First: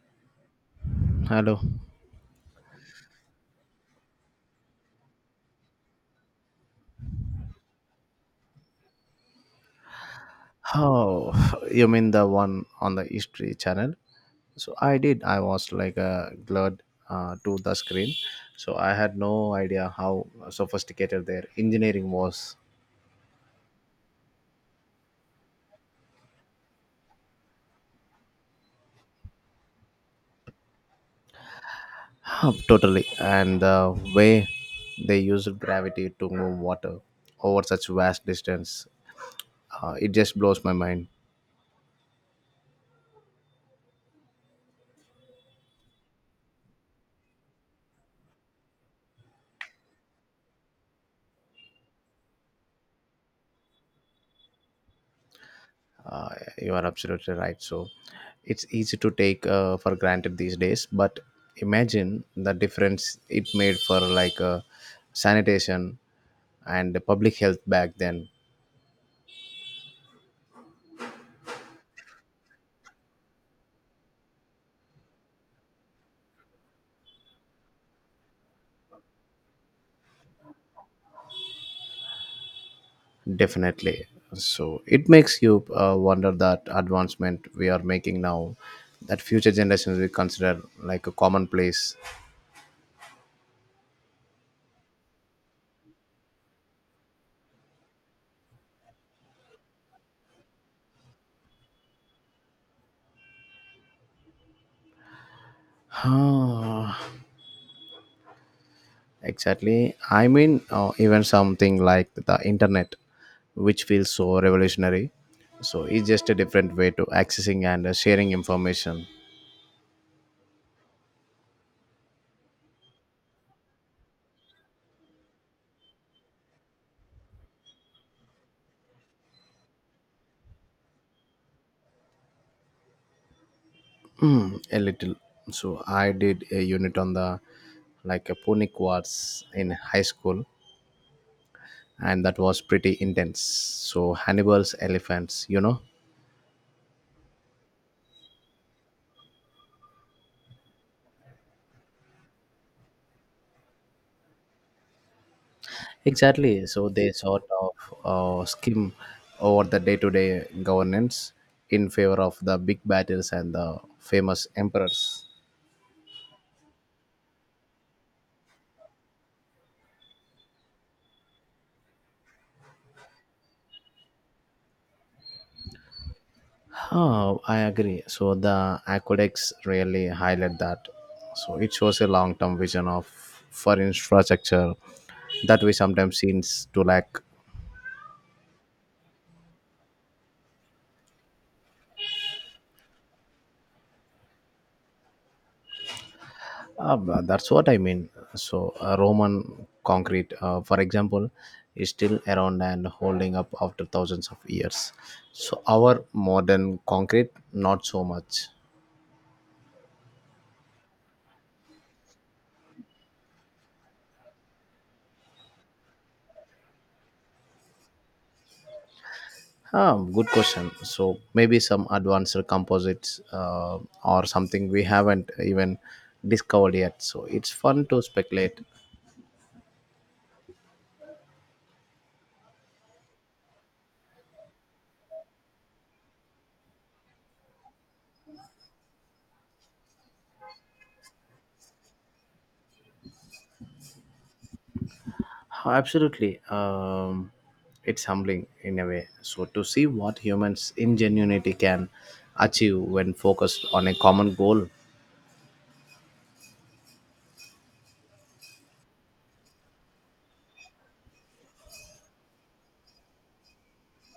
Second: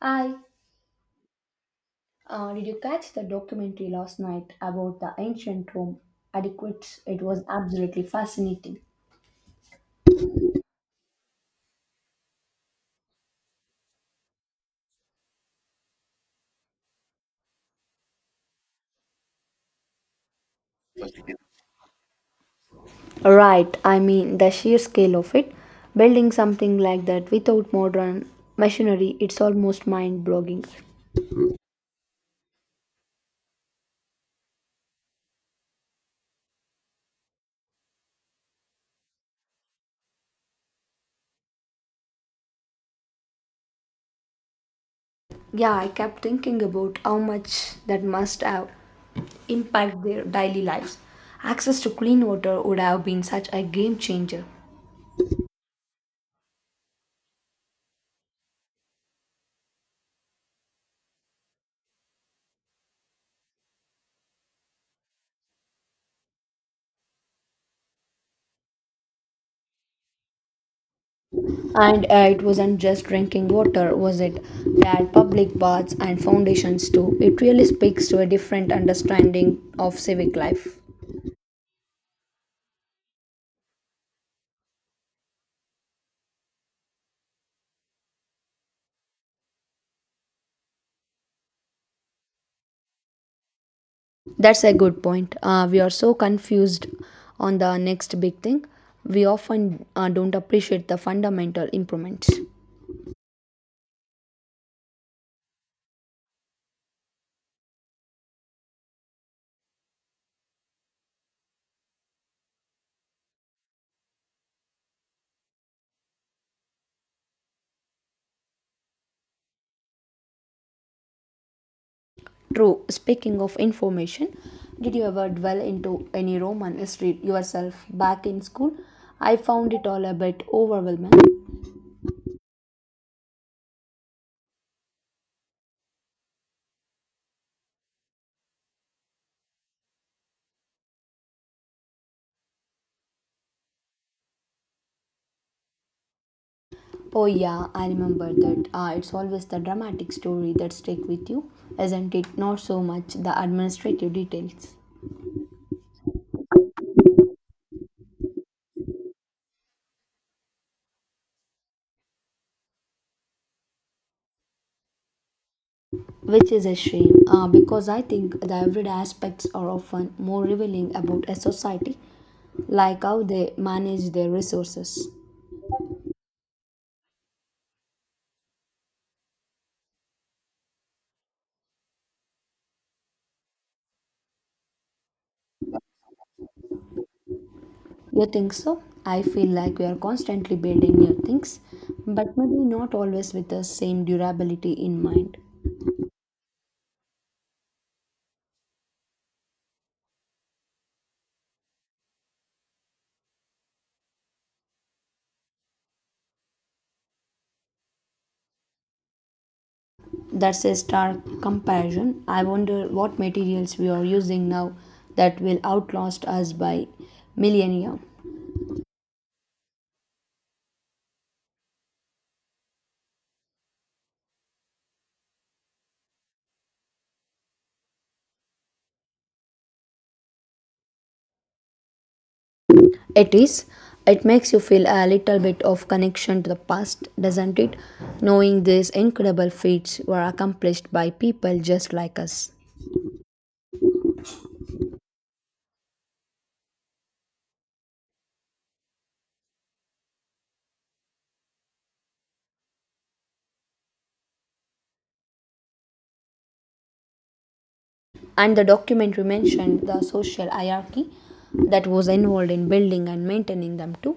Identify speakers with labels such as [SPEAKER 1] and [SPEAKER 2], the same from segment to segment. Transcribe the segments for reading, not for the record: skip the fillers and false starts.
[SPEAKER 1] I
[SPEAKER 2] Hello.
[SPEAKER 1] did you catch the documentary last night about the ancient Rome? Adequates, it was absolutely fascinating.
[SPEAKER 2] Oh, you mean the one on the History Channel? So I did. I was like glued to the screen. So I had no idea how sophisticated their engineering was.
[SPEAKER 1] Right, I mean the sheer scale of it. Building something like that without modern machinery, it's almost mind-boggling.
[SPEAKER 2] Huh, totally. And the way they used gravity to move water over such vast distance, it just blows my mind.
[SPEAKER 1] Yeah, I kept thinking about how much that must have impacted their daily lives. Access to clean water would have been such a game changer.
[SPEAKER 2] Uh, you are absolutely right. So it's easy to take for granted these days, but imagine the difference it made for like sanitation and the public health back then.
[SPEAKER 1] And it wasn't just drinking water, was it? They had public baths and foundations too. It really speaks to a different understanding of civic life.
[SPEAKER 2] Definitely. So it makes you wonder that advancement we are making now that future generations will consider like a commonplace.
[SPEAKER 1] That's a good point. We are so confused on the next big thing. We often don't appreciate the fundamental improvements.
[SPEAKER 2] Exactly. I mean, even something like the internet, which feels so revolutionary. So it's just a different way to accessing and sharing information.
[SPEAKER 1] True. Speaking of information, did you ever dwell into any Roman history yourself back in school? I found it all a bit overwhelming.
[SPEAKER 2] Mm, a little. So I did a unit on the like a Pune Quartz in high school, and that was pretty intense. So Hannibal's elephants, you know.
[SPEAKER 1] Oh yeah, I remember that. It's always the dramatic story that stick with you, isn't it? Not so much the administrative details,
[SPEAKER 2] Exactly. So they sort of skim over the day to day governance in favor of the big battles and the famous emperors.
[SPEAKER 1] which is a shame because I think the everyday aspects are often more revealing about a society, like how they manage their resources.
[SPEAKER 2] Oh, I agree. So the aqueducts really highlight that. So it shows a long term vision of for infrastructure that we sometimes seems to lack.
[SPEAKER 1] You think so? I feel like we are constantly building new things, but maybe not always with the same durability in mind.
[SPEAKER 2] But that's what I mean. So, Roman concrete, for example, is still around and holding up after thousands of years. So, our modern concrete, not so much.
[SPEAKER 1] That's a stark comparison. I wonder what materials we are using now that will outlast us by millennia.
[SPEAKER 2] Ah, good question. So, maybe some advanced composites or something we haven't even discovered yet. So, it's fun to speculate.
[SPEAKER 1] It is. It makes you feel a little bit of connection to the past, doesn't it? Knowing these incredible feats were accomplished by people just like us.
[SPEAKER 2] Oh, absolutely. It's humbling in a way. So, to see what humans' ingenuity can achieve when focused on a common goal.
[SPEAKER 1] And the documentary mentioned the social hierarchy that was involved in building and maintaining them too,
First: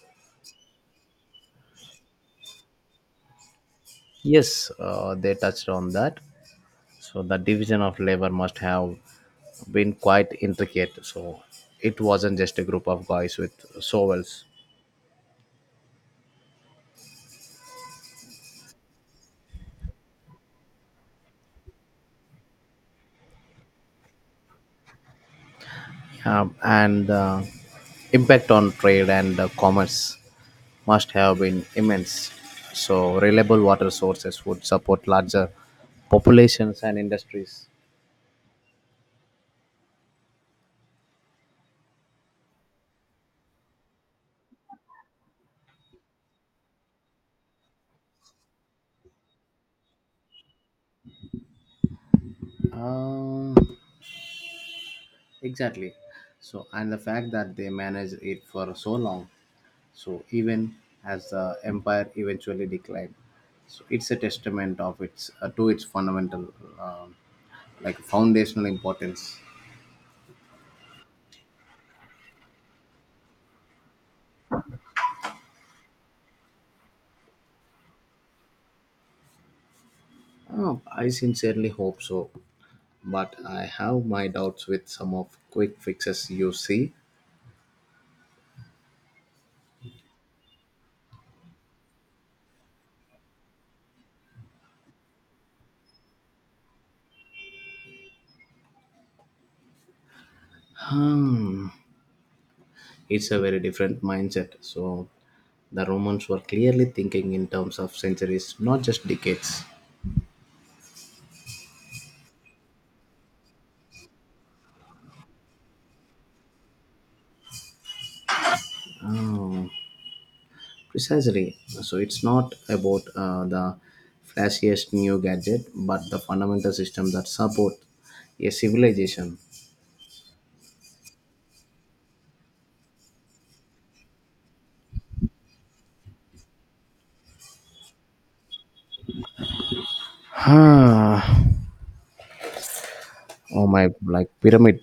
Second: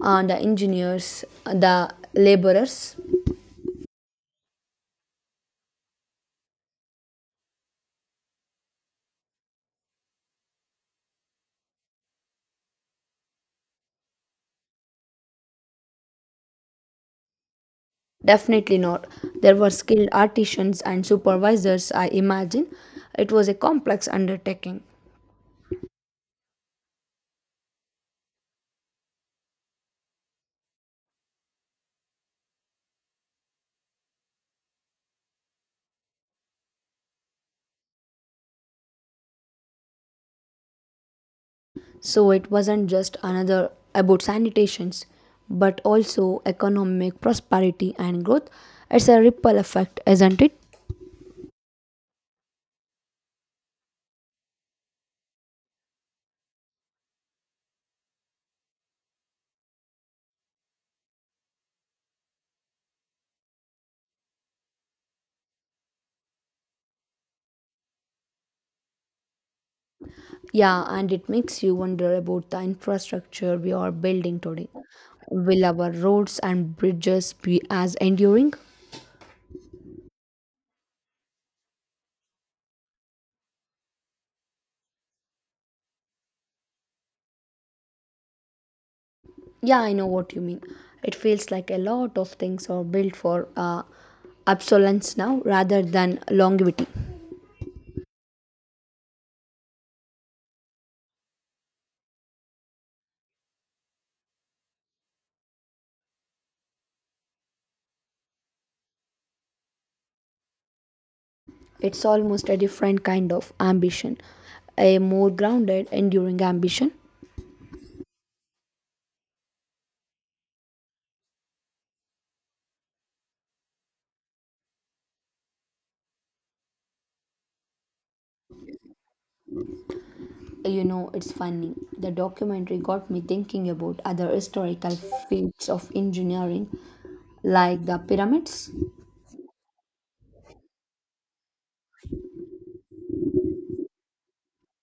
[SPEAKER 1] and the engineers, the laborers.
[SPEAKER 2] Yes, they touched on that. So, the division of labor must have been quite intricate. So, it wasn't just a group of guys with shovels.
[SPEAKER 1] Definitely not. There were skilled artisans and supervisors, I imagine. It was a complex undertaking.
[SPEAKER 2] And Impact on trade and commerce must have been immense. So, reliable water sources would support larger populations and industries.
[SPEAKER 1] So it wasn't just another about sanitations, but also economic prosperity and growth. It's a ripple effect, isn't it?
[SPEAKER 2] Um, exactly. So, and the fact that they managed it for so long, so even as the empire eventually declined, so it's a testament of its to its fundamental, um like foundational importance.
[SPEAKER 1] Yeah, and it makes you wonder about the infrastructure we are building today. Will our roads and bridges be as enduring?
[SPEAKER 2] Oh, I sincerely hope so. But I have my doubts with some of quick fixes you see.
[SPEAKER 1] Yeah, I know what you mean. It feels like a lot of things are built for obsolescence now rather than longevity.
[SPEAKER 2] Hmm, it's a very different mindset. So the Romans were clearly thinking in terms of centuries, not just decades.
[SPEAKER 1] It's almost a different kind of ambition, a more grounded, enduring ambition.
[SPEAKER 2] Precisely. So it's not about the flashiest new gadget, but the fundamental system that support a civilization.
[SPEAKER 1] You know, it's funny. The documentary got me thinking about other historical feats of engineering, like the pyramids,
[SPEAKER 2] Huh. Oh my, like pyramid